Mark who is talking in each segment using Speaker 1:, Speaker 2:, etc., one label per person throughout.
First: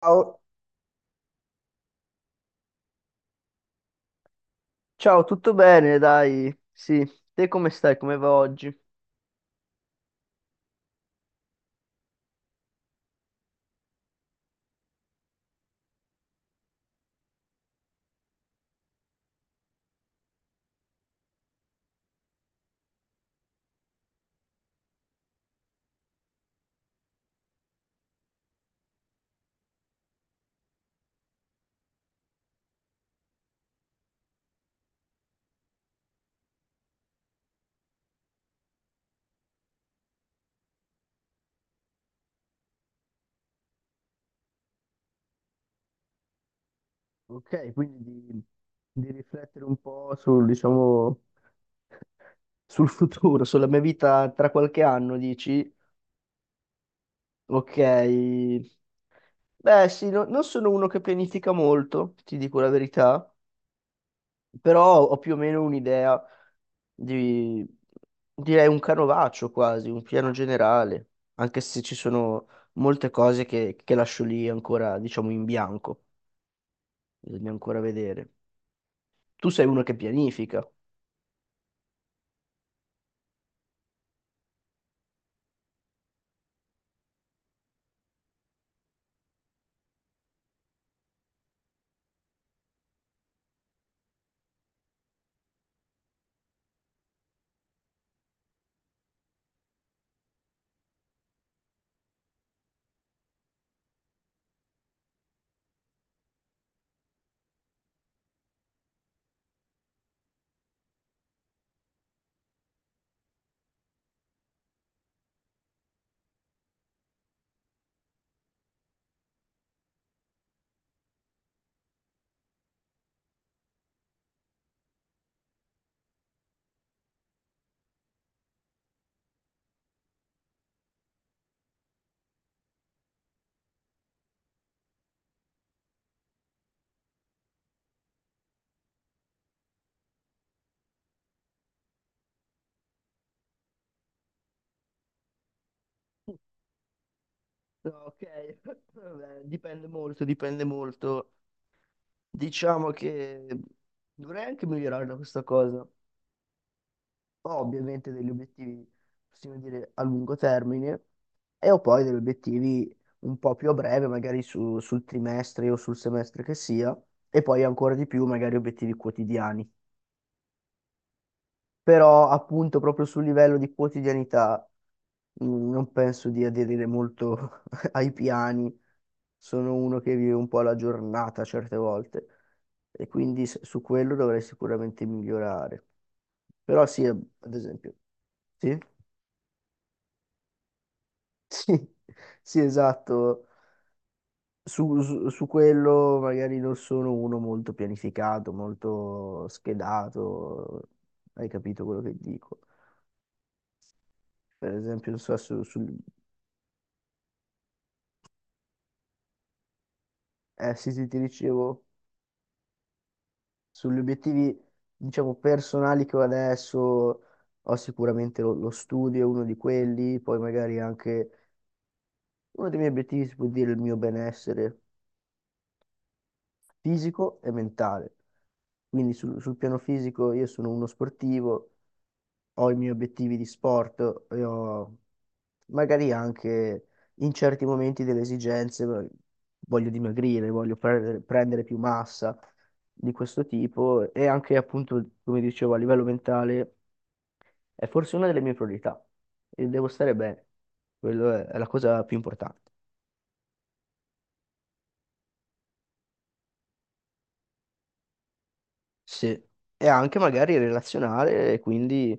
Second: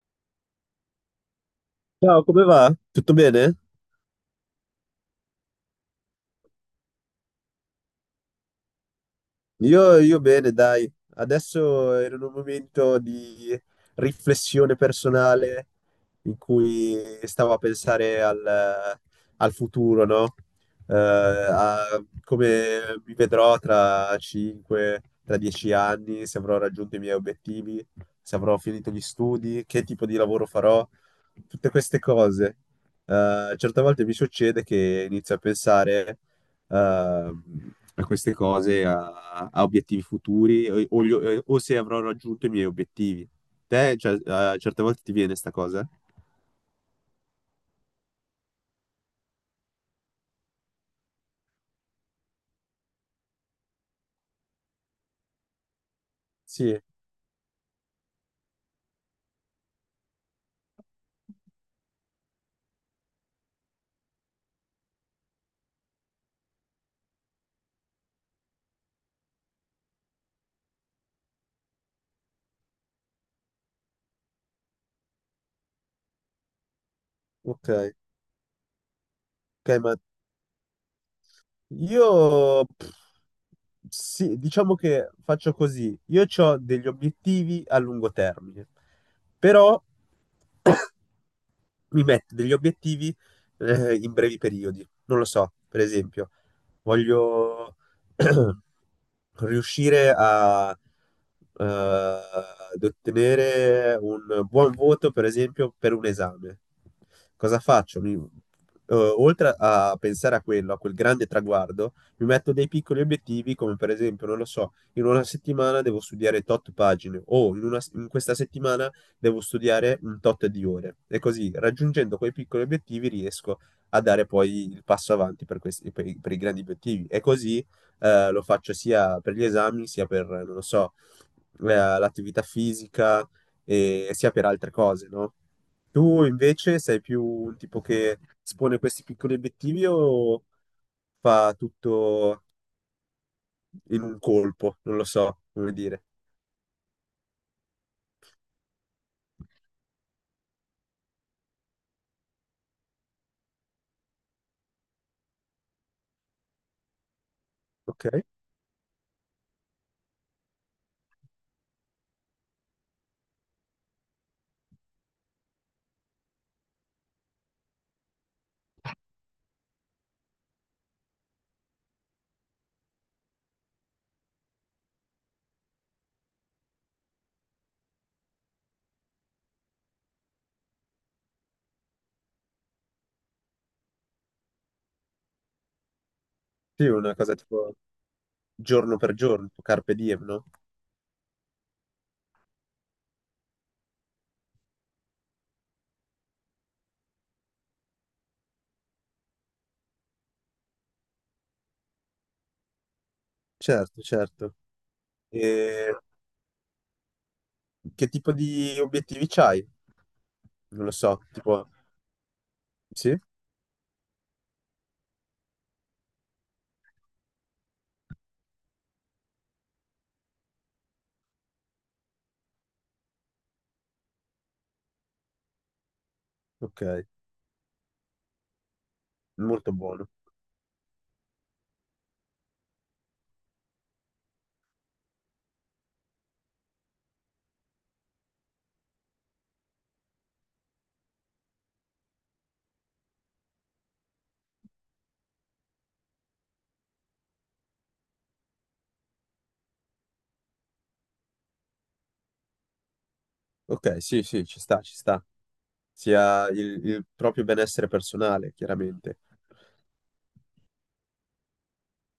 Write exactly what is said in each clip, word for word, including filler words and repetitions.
Speaker 1: Ciao,
Speaker 2: Ciao, come va? Tutto bene?
Speaker 1: ciao, tutto bene, dai. Sì, te come stai? Come va oggi?
Speaker 2: Io, io bene, dai. Adesso ero in un momento di riflessione personale in cui stavo a pensare al, al futuro, no? Eh, a come mi vedrò tra cinque, tra dieci anni, se avrò raggiunto i miei obiettivi, se avrò finito gli studi, che tipo di lavoro farò, tutte queste cose. Eh, certe volte mi succede che inizio a pensare. ehm, a queste cose, a, a obiettivi futuri o, o gli- eh, o se avrò raggiunto i miei obiettivi. Te, cioè, a certe volte ti viene sta cosa?
Speaker 1: Ok, quindi di, di riflettere un po' sul, diciamo, sul futuro, sulla mia vita tra qualche anno, dici?
Speaker 2: Sì,
Speaker 1: Ok, beh sì, no- non sono uno che pianifica molto, ti dico la verità, però ho più o meno un'idea di, direi un canovaccio quasi, un piano generale, anche se ci sono molte cose che, che lascio lì ancora, diciamo, in bianco. Bisogna ancora
Speaker 2: ok.
Speaker 1: vedere. Tu sei
Speaker 2: Ok,
Speaker 1: uno
Speaker 2: ma
Speaker 1: che pianifica.
Speaker 2: io pff, sì, diciamo che faccio così. Io ho degli obiettivi a lungo termine, però mi metto degli obiettivi eh, in brevi periodi. Non lo so, per esempio, voglio riuscire a, eh, ad ottenere un buon voto, per esempio, per un esame. Cosa faccio? Mi- eh, oltre a pensare a quello, a quel grande traguardo, mi metto dei piccoli obiettivi, come per esempio, non lo so, in una settimana devo studiare tot pagine o in una- in questa settimana devo studiare un tot di ore e così raggiungendo quei piccoli obiettivi riesco a dare poi il passo avanti per questi, per i, per i grandi obiettivi e così eh, lo faccio sia per gli esami sia per, non lo so, eh, l'attività fisica e sia per altre cose, no? Tu invece sei più un tipo che espone questi piccoli obiettivi o fa tutto in un colpo? Non lo so come dire.
Speaker 1: No, ok, vabbè, dipende molto, dipende molto. Diciamo che dovrei anche migliorare da questa cosa. Ho
Speaker 2: Ok?
Speaker 1: ovviamente degli obiettivi, possiamo dire, a lungo termine e ho poi degli obiettivi un po' più a breve, magari su- sul trimestre o sul semestre che sia, e poi ancora di più, magari obiettivi quotidiani. Però appunto proprio sul livello di quotidianità mh, non penso di aderire molto ai piani, sono uno che vive un po' la giornata certe volte e quindi s- su quello dovrei sicuramente migliorare. Però
Speaker 2: Sì,
Speaker 1: sì,
Speaker 2: una cosa
Speaker 1: ad
Speaker 2: tipo
Speaker 1: esempio, sì,
Speaker 2: giorno per giorno, tipo carpe diem, no?
Speaker 1: sì, sì, esatto. Su, su- su quello magari non sono uno molto pianificato, molto schedato, hai capito quello che dico.
Speaker 2: Certo, certo.
Speaker 1: Per esempio, non so, su,
Speaker 2: E
Speaker 1: sul-
Speaker 2: che tipo di obiettivi c'hai?
Speaker 1: eh
Speaker 2: Non
Speaker 1: sì,
Speaker 2: lo
Speaker 1: sì, ti
Speaker 2: so, tipo...
Speaker 1: dicevo,
Speaker 2: Sì?
Speaker 1: sugli obiettivi, diciamo, personali che ho adesso, ho sicuramente lo, lo studio, è uno di quelli, poi magari anche uno dei miei obiettivi si può dire il mio benessere,
Speaker 2: Ok,
Speaker 1: fisico e mentale. Quindi sul, sul
Speaker 2: molto
Speaker 1: piano
Speaker 2: buono.
Speaker 1: fisico io sono uno sportivo, ho i miei obiettivi di sport e ho magari anche in certi momenti delle esigenze, eh, voglio dimagrire, voglio pre- prendere più massa di questo tipo e anche appunto, come dicevo, a livello mentale è forse una delle mie priorità e devo stare bene. Quello è è la cosa più importante.
Speaker 2: Ok, sì, sì, ci sta, ci sta. Sia il, il proprio benessere personale, chiaramente.
Speaker 1: Sì, e anche magari relazionale, e quindi,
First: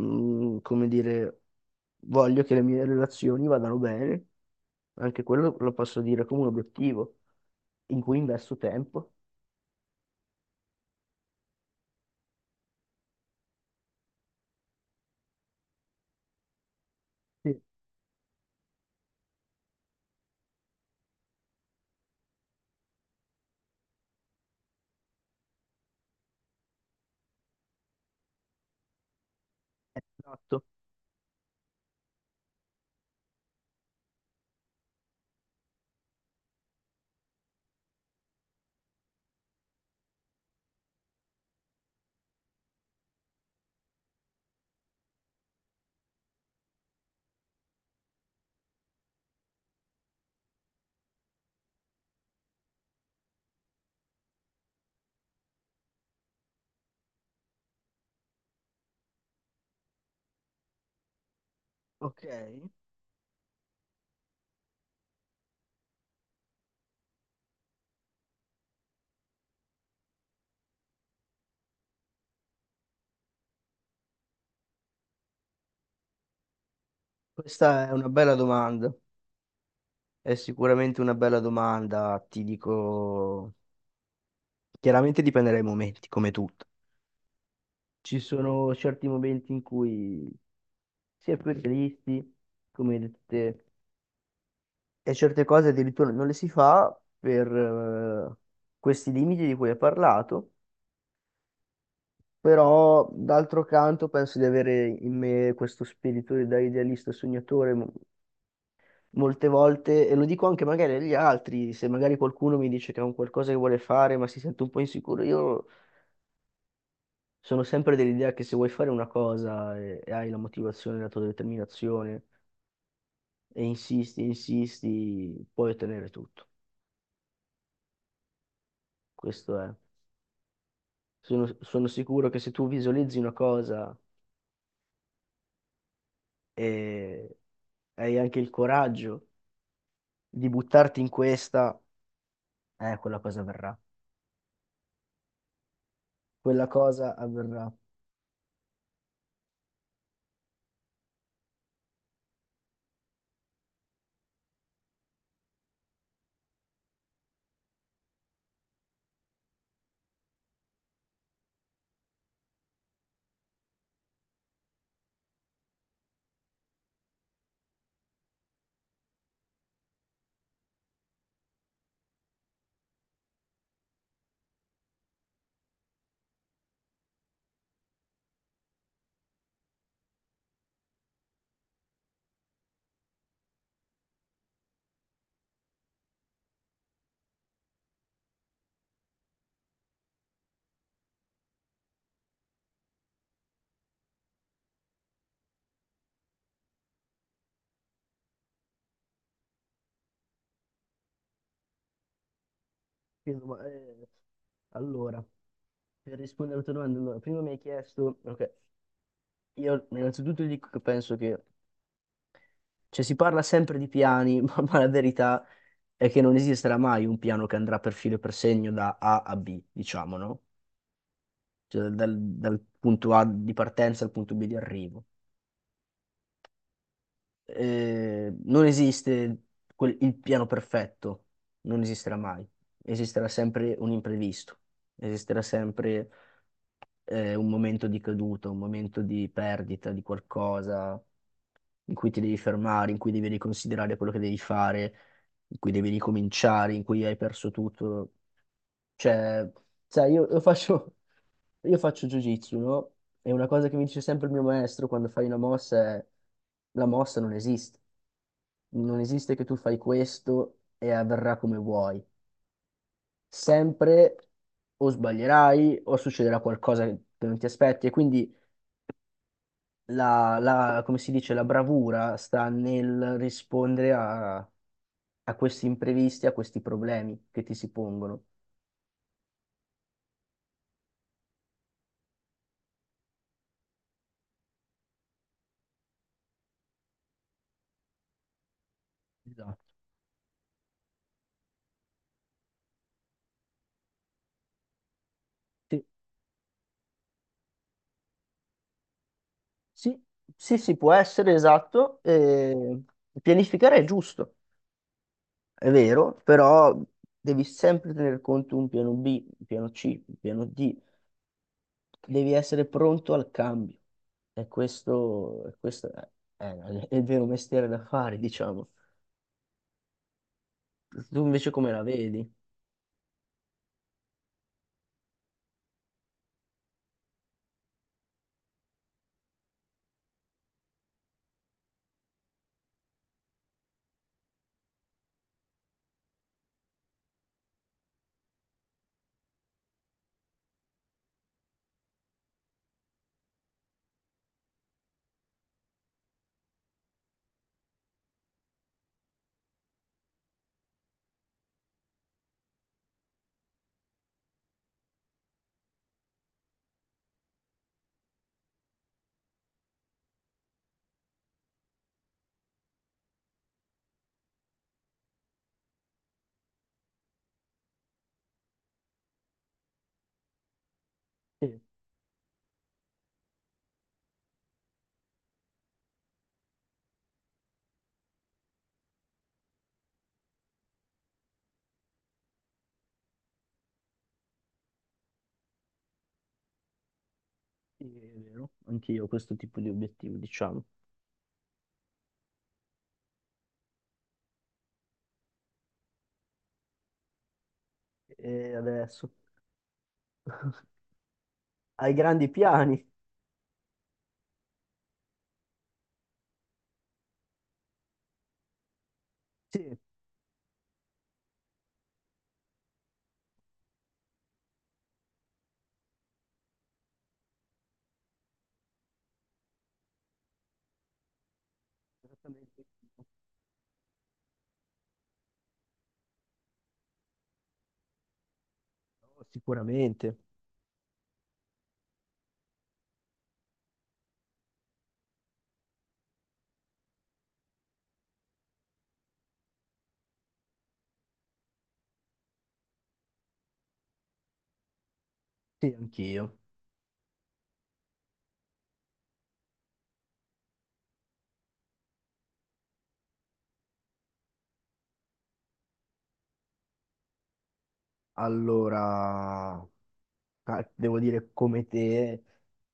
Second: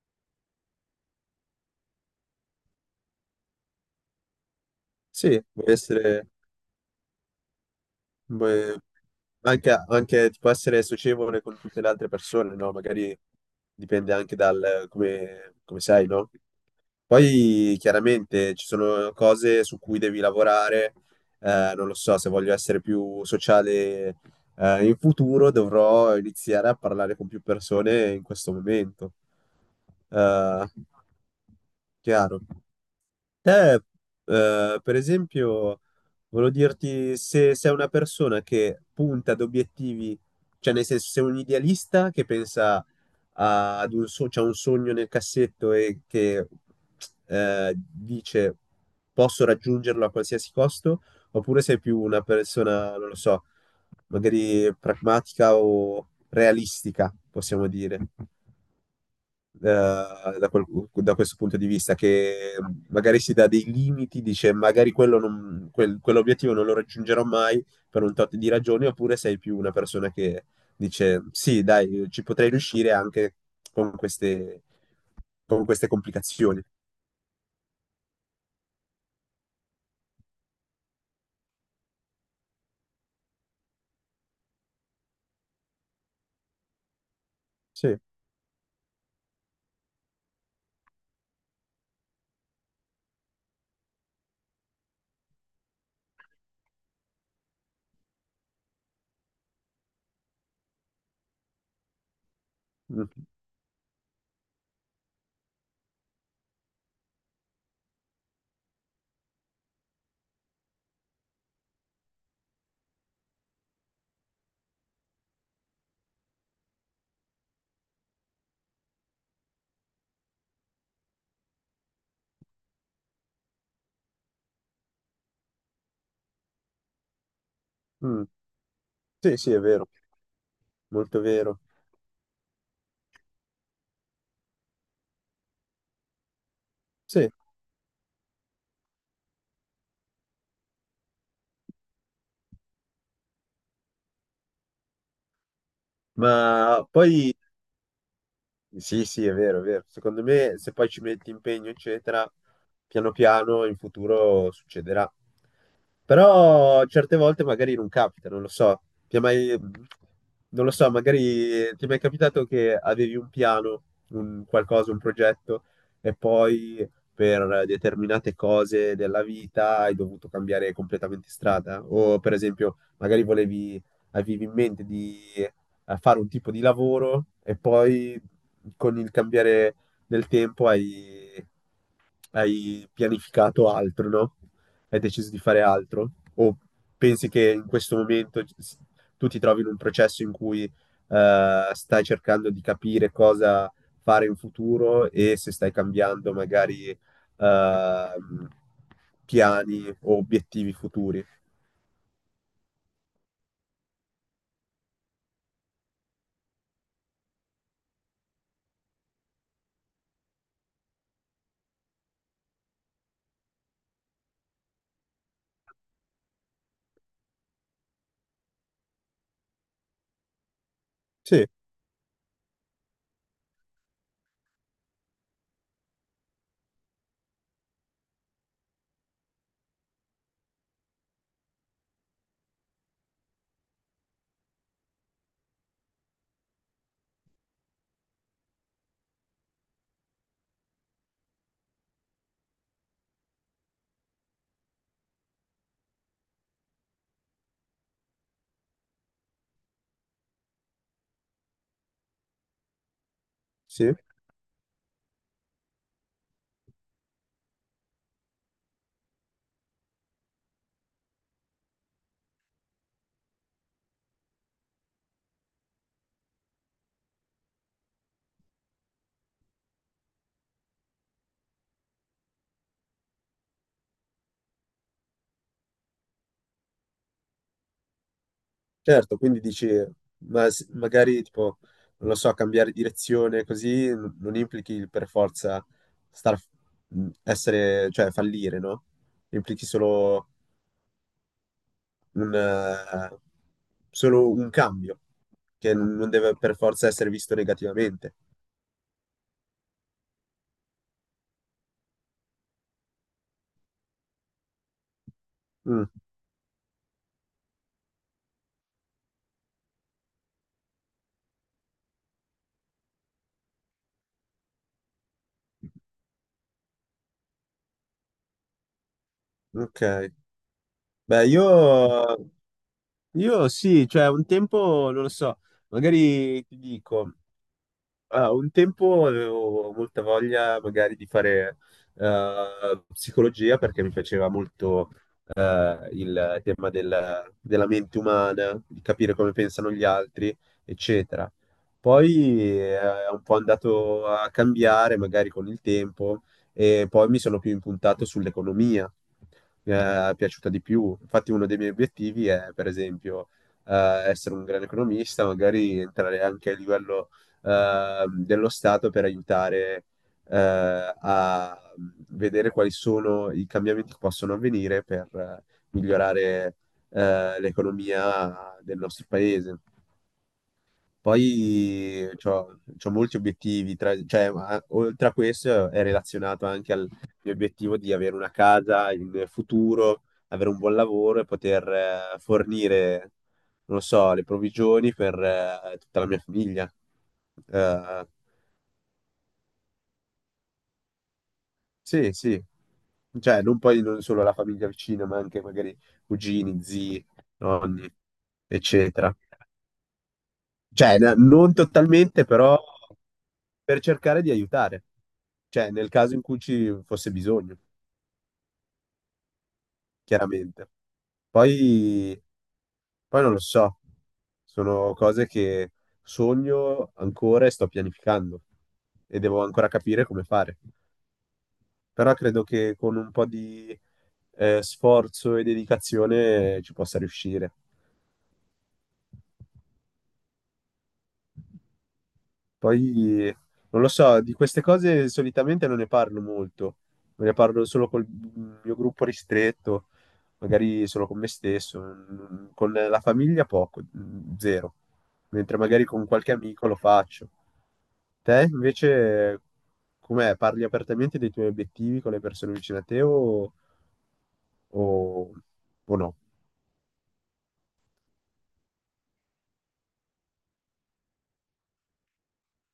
Speaker 1: mm, come dire, voglio che le mie relazioni vadano bene, anche
Speaker 2: Sì,
Speaker 1: quello
Speaker 2: può
Speaker 1: lo posso dire
Speaker 2: essere...
Speaker 1: come un obiettivo in cui investo
Speaker 2: Beh,
Speaker 1: tempo.
Speaker 2: anche, anche tipo essere socievole con tutte le altre persone, no? Magari dipende anche dal come, come sei, no?
Speaker 1: Sì,
Speaker 2: Poi chiaramente ci sono cose su cui devi lavorare, eh, non lo so, se voglio essere più sociale, eh, in futuro dovrò iniziare a parlare con più persone in questo momento.
Speaker 1: esatto.
Speaker 2: Eh, chiaro. Te, eh, per esempio, volevo dirti se sei una persona che punta ad obiettivi, cioè nel senso sei un idealista che pensa a- ad un, so- c'ha un sogno nel cassetto e che eh, dice posso raggiungerlo a qualsiasi costo, oppure sei più una persona, non lo so, magari pragmatica o realistica, possiamo dire eh, da, quel- da questo punto di vista,
Speaker 1: Ok,
Speaker 2: che magari si dà dei limiti, dice magari quello non- quel- quell'obiettivo non lo raggiungerò mai per un tot di ragioni, oppure sei più una persona che dice sì, dai, ci potrei riuscire anche con queste, con queste complicazioni.
Speaker 1: questa è una bella domanda, è sicuramente una bella domanda, ti dico, chiaramente dipende dai momenti, come tutto.
Speaker 2: Sì.
Speaker 1: Ci sono certi momenti in cui si è più realisti, come hai detto te, e certe cose addirittura non le si fa per eh, questi limiti di cui hai parlato, però
Speaker 2: Mm.
Speaker 1: d'altro canto penso di avere in me questo spirito da idealista sognatore mo- molte volte, e lo dico anche magari agli altri, se magari qualcuno mi dice che è un qualcosa che vuole fare ma si sente un po' insicuro, io sono sempre dell'idea che se vuoi fare una cosa e, e hai la motivazione, la tua determinazione, e insisti, insisti, puoi ottenere tutto.
Speaker 2: Mm. Sì, sì,
Speaker 1: Questo
Speaker 2: è
Speaker 1: è.
Speaker 2: vero, molto
Speaker 1: Sono,
Speaker 2: vero.
Speaker 1: sono sicuro che se tu visualizzi una cosa
Speaker 2: Sì,
Speaker 1: e hai anche il coraggio di buttarti in questa, eh, quella cosa avverrà. Quella
Speaker 2: ma
Speaker 1: cosa
Speaker 2: poi...
Speaker 1: avverrà.
Speaker 2: Sì, sì, è vero, è vero. Secondo me, se poi ci metti impegno, eccetera, piano piano in futuro succederà. Però certe volte magari non capita, non lo so. Ti è mai... Non lo so, magari ti è mai capitato che avevi un piano, un qualcosa, un progetto, e poi per determinate cose della vita hai dovuto cambiare completamente strada? O per esempio, magari volevi, avevi in mente di a fare un tipo di lavoro e poi con il cambiare del tempo hai, hai pianificato altro, no? Hai deciso di fare altro? O pensi che in questo momento s- tu ti trovi in un processo in cui eh, stai cercando di capire cosa fare in futuro e se stai cambiando magari ehm, piani o obiettivi futuri?
Speaker 1: Quindi, ma, eh, allora, per rispondere alla tua domanda, allora, prima mi hai chiesto, ok, io innanzitutto ti dico che penso che, cioè si parla sempre di piani, ma, ma la verità è che non esisterà mai un piano che andrà per filo e per segno da A a bi, diciamo, no?
Speaker 2: Sì,
Speaker 1: Cioè dal dal punto A di partenza al punto bi di arrivo. eh, non esiste quel- il piano perfetto, non esisterà mai. Esisterà sempre un imprevisto, esisterà sempre eh, un momento di caduta, un momento di perdita di qualcosa in cui ti devi fermare, in cui devi riconsiderare quello che devi fare, in cui devi ricominciare, in cui hai perso tutto. Cioè, sai, io, io faccio, io faccio jiu-jitsu, no? E una cosa che mi
Speaker 2: sì.
Speaker 1: dice sempre il mio maestro quando fai una mossa è la mossa non esiste. Non esiste che tu fai questo e avverrà come vuoi. Sempre o sbaglierai o succederà qualcosa che non ti aspetti. E quindi la, la- come si dice, la bravura sta nel rispondere a, a questi imprevisti, a questi problemi che ti si pongono.
Speaker 2: Certo, quindi dici, ma s- magari tipo, non lo so, cambiare direzione così n- non implichi il per forza star, mh, essere, cioè fallire, no?
Speaker 1: Esatto.
Speaker 2: Implichi solo un, eh, solo un cambio, che n- non deve per forza essere visto negativamente.
Speaker 1: Sì, sì, sì, può essere esatto. eh, pianificare è giusto, è
Speaker 2: Mm,
Speaker 1: vero, però devi sempre tener conto un piano bi, un piano C, un piano di. Devi essere pronto al cambio. E questo, e questo è, è- è il vero mestiere da fare, diciamo.
Speaker 2: ok.
Speaker 1: Tu
Speaker 2: Beh,
Speaker 1: invece come la vedi?
Speaker 2: io, io sì, cioè un tempo, non lo so, magari ti dico. Ah, un tempo avevo molta voglia magari di fare eh, psicologia perché mi piaceva molto eh, il tema della, della mente umana, di capire come pensano gli altri, eccetera. Poi eh, è un po' andato a cambiare magari con il tempo e poi mi sono più impuntato sull'economia, mi è piaciuta di più. Infatti uno dei miei obiettivi è, per esempio, eh, essere un grande economista, magari entrare anche a livello eh, dello Stato per aiutare eh, a vedere quali sono i cambiamenti che possono avvenire per eh, migliorare eh, l'economia del nostro paese.
Speaker 1: Sì,
Speaker 2: Poi c'ho, c'ho molti obiettivi, tra- cioè, a- oltre a questo è relazionato anche al mio obiettivo di avere una casa in futuro, avere un buon lavoro e poter eh, fornire, non lo so, le provvigioni per eh, tutta la mia famiglia.
Speaker 1: sì,
Speaker 2: Eh,
Speaker 1: è vero, anch'io ho questo tipo di obiettivo, diciamo.
Speaker 2: Sì, sì. Cioè, non poi non solo la famiglia vicina, ma anche magari cugini, zii, nonni,
Speaker 1: E adesso?
Speaker 2: eccetera. Cioè, n- non
Speaker 1: Hai
Speaker 2: totalmente,
Speaker 1: grandi
Speaker 2: però
Speaker 1: piani?
Speaker 2: per cercare di aiutare. Cioè, nel caso in cui ci fosse bisogno,
Speaker 1: Sì,
Speaker 2: chiaramente. Poi, poi non lo so. Sono cose che sogno ancora e sto pianificando e devo ancora capire come fare. Però credo
Speaker 1: esattamente.
Speaker 2: che con un po' di eh, sforzo e dedicazione eh, ci possa riuscire.
Speaker 1: Oh, sicuramente.
Speaker 2: Poi, non lo so, di queste cose solitamente non ne parlo molto, ne parlo solo col mio gruppo ristretto, magari solo con me stesso, mm, con la famiglia poco, mm, zero, mentre
Speaker 1: Sì,
Speaker 2: magari con qualche
Speaker 1: anch'io.
Speaker 2: amico lo faccio. Te invece, com'è? Parli apertamente dei tuoi obiettivi con le persone vicine a te o, o- o no?
Speaker 1: Allora, ah, devo dire come te,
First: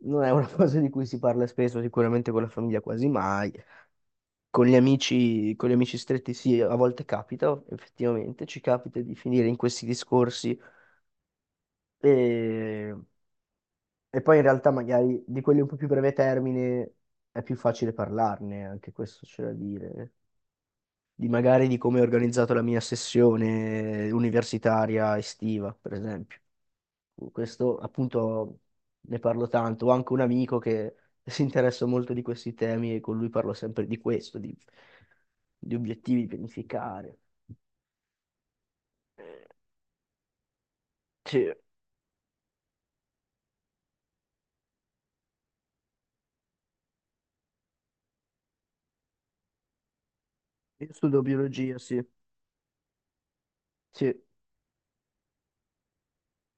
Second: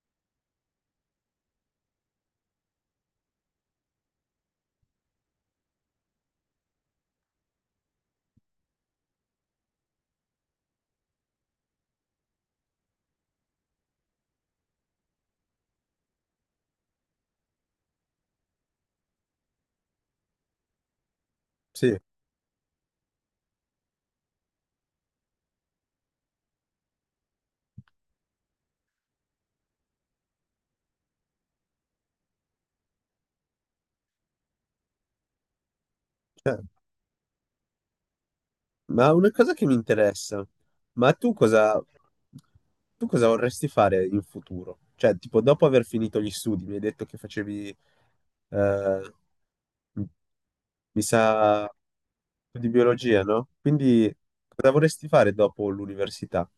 Speaker 1: non è una cosa di cui si parla spesso, sicuramente con la famiglia quasi mai. Con gli amici, con gli amici stretti sì, a volte capita, effettivamente, ci capita di finire in questi discorsi e, e poi in realtà magari di quelli un po' più breve termine è più facile parlarne, anche questo c'è da dire. Di magari di
Speaker 2: Sì,
Speaker 1: come ho organizzato la mia sessione universitaria estiva, per esempio. Questo appunto ne parlo tanto. Ho anche un amico che si interessa molto di questi temi e con lui parlo sempre di questo, di, di obiettivi,
Speaker 2: cioè,
Speaker 1: pianificare.
Speaker 2: ma una
Speaker 1: Eh,
Speaker 2: cosa che mi interessa, ma tu
Speaker 1: Sì, io
Speaker 2: cosa, tu cosa vorresti fare in futuro? Cioè, tipo, dopo aver finito gli studi, mi hai detto che facevi, eh, mi
Speaker 1: studio
Speaker 2: sa,
Speaker 1: biologia, sì.
Speaker 2: di biologia, no?
Speaker 1: Sì.
Speaker 2: Quindi,
Speaker 1: Eh,
Speaker 2: cosa vorresti fare dopo l'università?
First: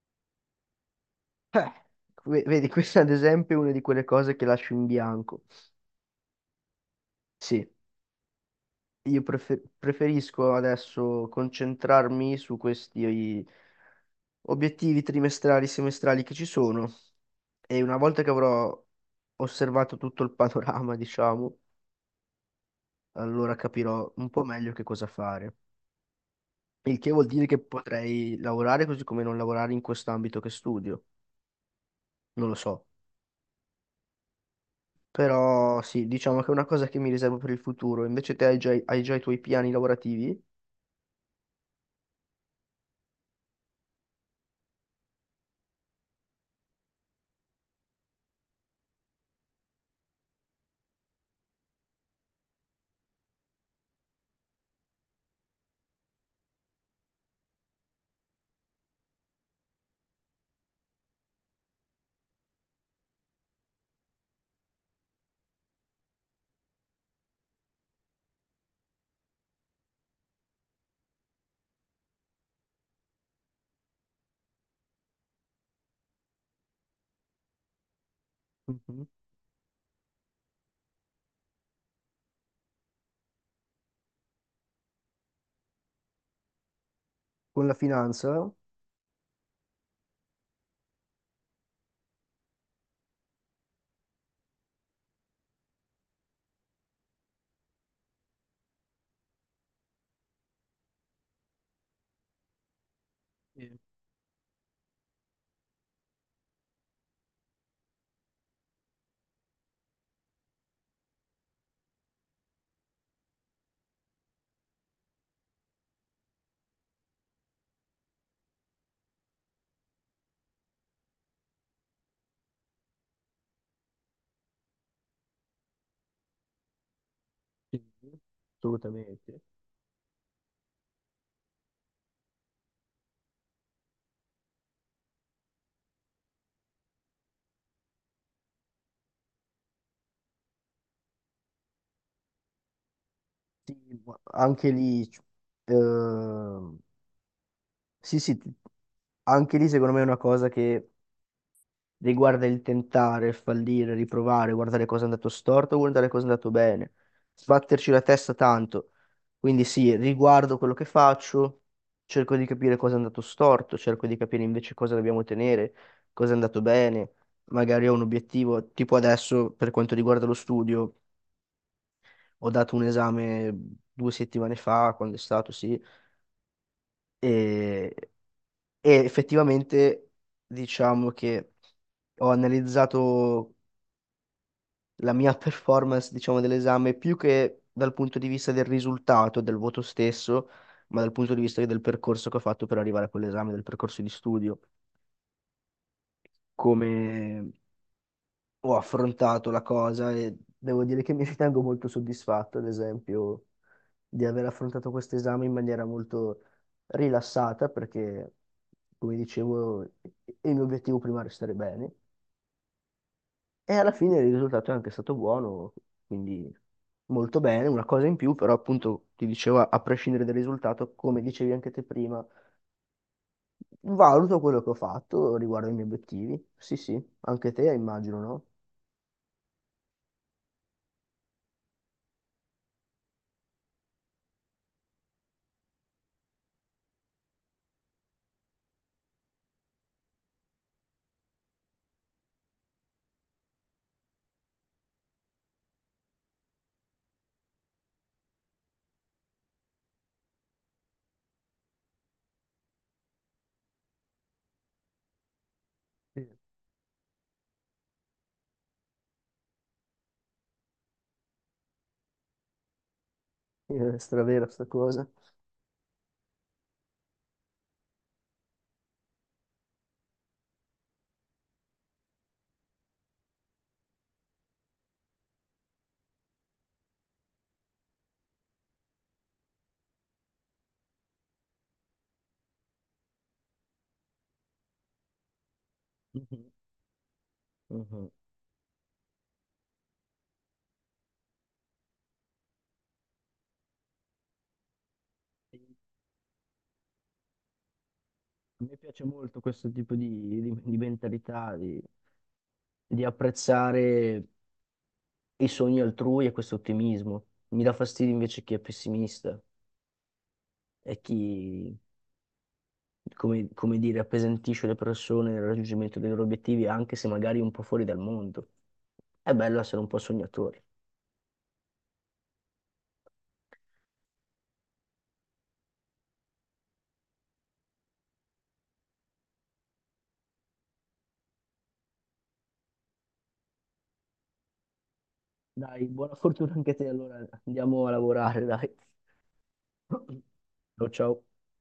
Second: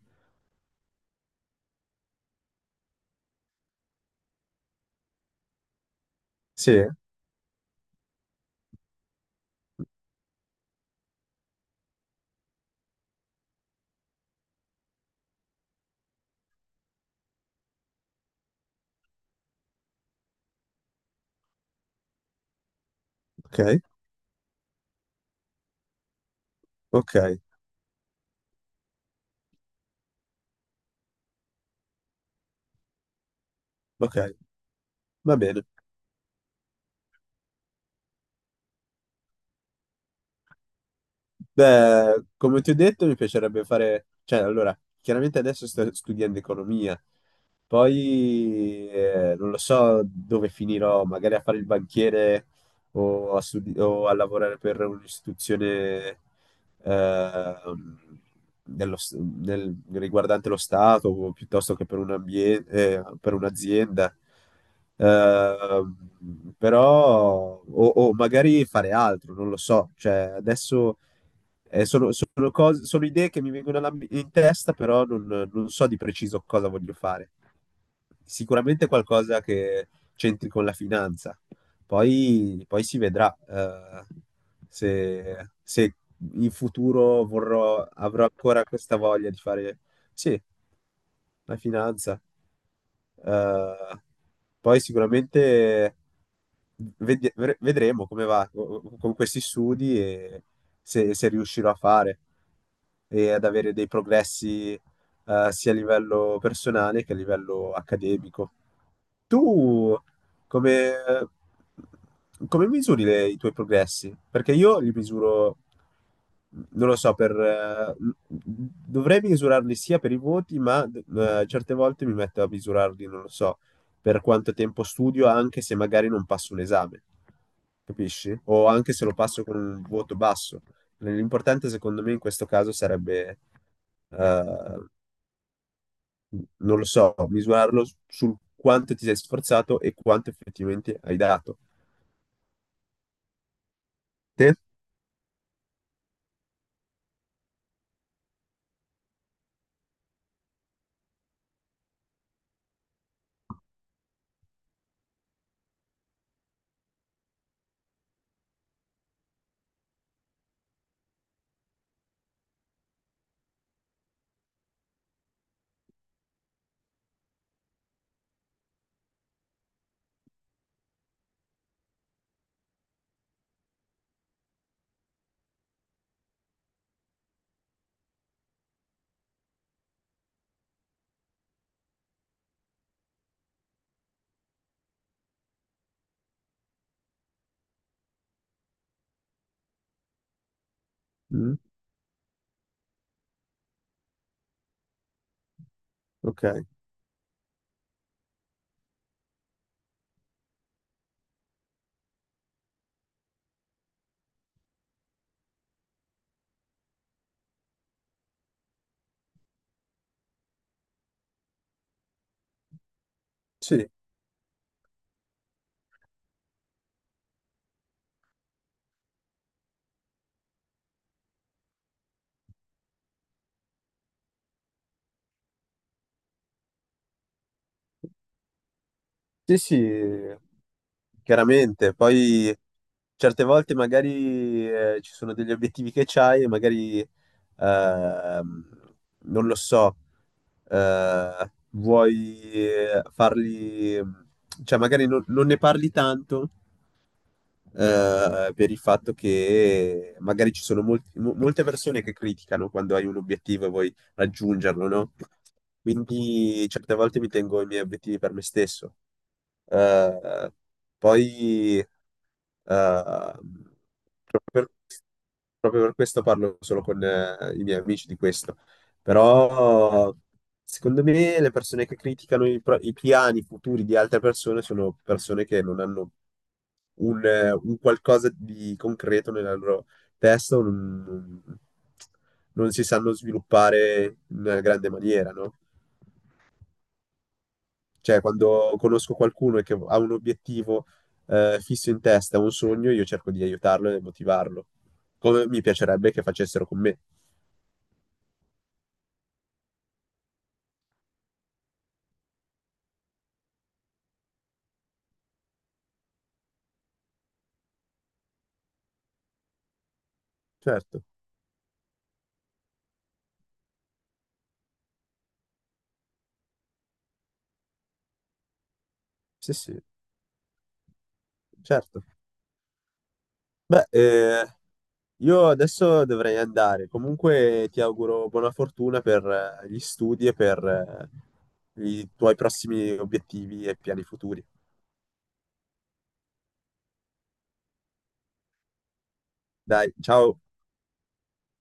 Speaker 1: ve- vedi, questa ad esempio è una di quelle cose che lascio in bianco.
Speaker 2: Sì?
Speaker 1: Sì, io prefe- preferisco adesso concentrarmi su questi obiettivi trimestrali, semestrali che ci sono. E una volta che avrò osservato tutto il panorama, diciamo, allora
Speaker 2: Ok,
Speaker 1: capirò un po' meglio che cosa fare. Il che
Speaker 2: ok,
Speaker 1: vuol dire che potrei lavorare così come non lavorare in quest'ambito che studio. Non lo so.
Speaker 2: ok, va bene.
Speaker 1: Però sì, diciamo che è una cosa che mi riservo per il futuro. Invece te hai già, hai già i tuoi piani lavorativi.
Speaker 2: Beh, come ti ho detto, mi piacerebbe fare, cioè, allora, chiaramente adesso sto studiando economia, poi eh, non lo so dove finirò, magari a fare il banchiere o a, studi- o a lavorare per un'istituzione ehm, dello s- del- riguardante lo Stato o piuttosto che per un ambie- eh, per un'azienda. Ehm, però, o, o magari fare altro, non lo so. Cioè, adesso eh, sono, sono cose- sono idee che mi vengono alla- in testa, però non, non so di preciso cosa voglio fare. Sicuramente
Speaker 1: Mhm.
Speaker 2: qualcosa che c'entri con la finanza. Poi, poi si vedrà eh, se, se in futuro
Speaker 1: Con la
Speaker 2: vorrò, avrò
Speaker 1: finanza?
Speaker 2: ancora questa voglia di fare, sì, la finanza. Eh, poi sicuramente vedi- vere- vedremo come va co- con questi studi e se, se riuscirò a fare e ad avere
Speaker 1: Sì,
Speaker 2: dei progressi eh, sia a livello personale che a livello accademico. Tu come, come misuri le- i tuoi progressi? Perché io li misuro, non lo so, per, eh, dovrei misurarli sia per i voti, ma eh, certe volte mi metto a misurarli, non lo so, per quanto tempo studio, anche se magari non passo un esame,
Speaker 1: sì.
Speaker 2: capisci? O anche se lo
Speaker 1: Assolutamente.
Speaker 2: passo con un voto basso. L'importante secondo me in questo caso sarebbe eh, non lo so, misurarlo s- sul quanto ti sei sforzato e quanto effettivamente hai dato.
Speaker 1: Ma
Speaker 2: Te?
Speaker 1: anche lì, c- ehm, sì, sì, ti- anche lì secondo me è una cosa che riguarda il tentare, il fallire, riprovare, guardare cosa è andato storto, guardare cosa è andato bene, sbatterci la testa tanto. Quindi sì, riguardo quello che faccio, cerco di capire cosa è andato storto, cerco di capire invece cosa dobbiamo tenere, cosa è andato bene. Magari ho un obiettivo, tipo adesso per quanto riguarda lo studio, ho dato un esame due settimane fa, quando è stato, sì, e, e effettivamente diciamo che ho analizzato la mia performance, diciamo, dell'esame, più che dal punto di vista del risultato, del voto stesso, ma dal punto di
Speaker 2: Mm,
Speaker 1: vista del percorso che ho fatto per arrivare a quell'esame, del percorso di studio,
Speaker 2: ok,
Speaker 1: come ho affrontato la cosa e devo dire che mi ritengo molto soddisfatto, ad esempio, di aver affrontato questo esame in maniera molto rilassata, perché, come dicevo, il mio obiettivo prima era stare bene. E
Speaker 2: sì,
Speaker 1: alla fine il risultato è anche stato buono, quindi molto bene, una cosa in più, però appunto ti dicevo, a prescindere dal risultato, come dicevi anche te prima, valuto quello che ho fatto riguardo ai miei obiettivi. Sì, sì, anche te immagino, no?
Speaker 2: sì, sì, chiaramente. Poi certe volte magari eh, ci sono degli obiettivi che c'hai e magari, ehm, non lo so, eh, vuoi eh, farli, cioè magari non non ne parli tanto eh, per il fatto che magari ci sono molti- mo- molte persone che criticano quando hai un obiettivo e vuoi raggiungerlo, no?
Speaker 1: Sì.
Speaker 2: Quindi certe volte mi tengo i miei obiettivi per me stesso. Eh, poi eh,
Speaker 1: È stravera sta
Speaker 2: proprio per
Speaker 1: cosa.
Speaker 2: proprio per questo parlo solo con eh, i miei amici di questo. Però secondo me le persone che criticano i, pro- i piani futuri di altre persone sono persone che non hanno un, eh, un qualcosa di concreto nella loro testa o non, non- non si sanno sviluppare in una grande maniera, no?
Speaker 1: Mhm, mhm.
Speaker 2: Cioè, quando conosco qualcuno e che ha un obiettivo eh, fisso in testa, un sogno, io cerco di aiutarlo e motivarlo, come mi piacerebbe che facessero con me.
Speaker 1: A me piace molto questo tipo di, di- di mentalità, di, di apprezzare i sogni altrui e questo ottimismo. Mi dà fastidio invece chi è pessimista e
Speaker 2: Certo,
Speaker 1: chi come, come dire, appesantisce le persone nel raggiungimento dei loro obiettivi, anche se magari un po' fuori dal mondo. È
Speaker 2: sì,
Speaker 1: bello essere
Speaker 2: sì,
Speaker 1: un po' sognatori.
Speaker 2: certo. Beh, eh, io adesso dovrei andare. Comunque ti auguro buona fortuna per eh, gli studi e per eh, i tuoi prossimi obiettivi e piani futuri.
Speaker 1: Dai, buona fortuna anche a te, allora andiamo a lavorare, dai.
Speaker 2: Dai, ciao.
Speaker 1: Ciao, ciao.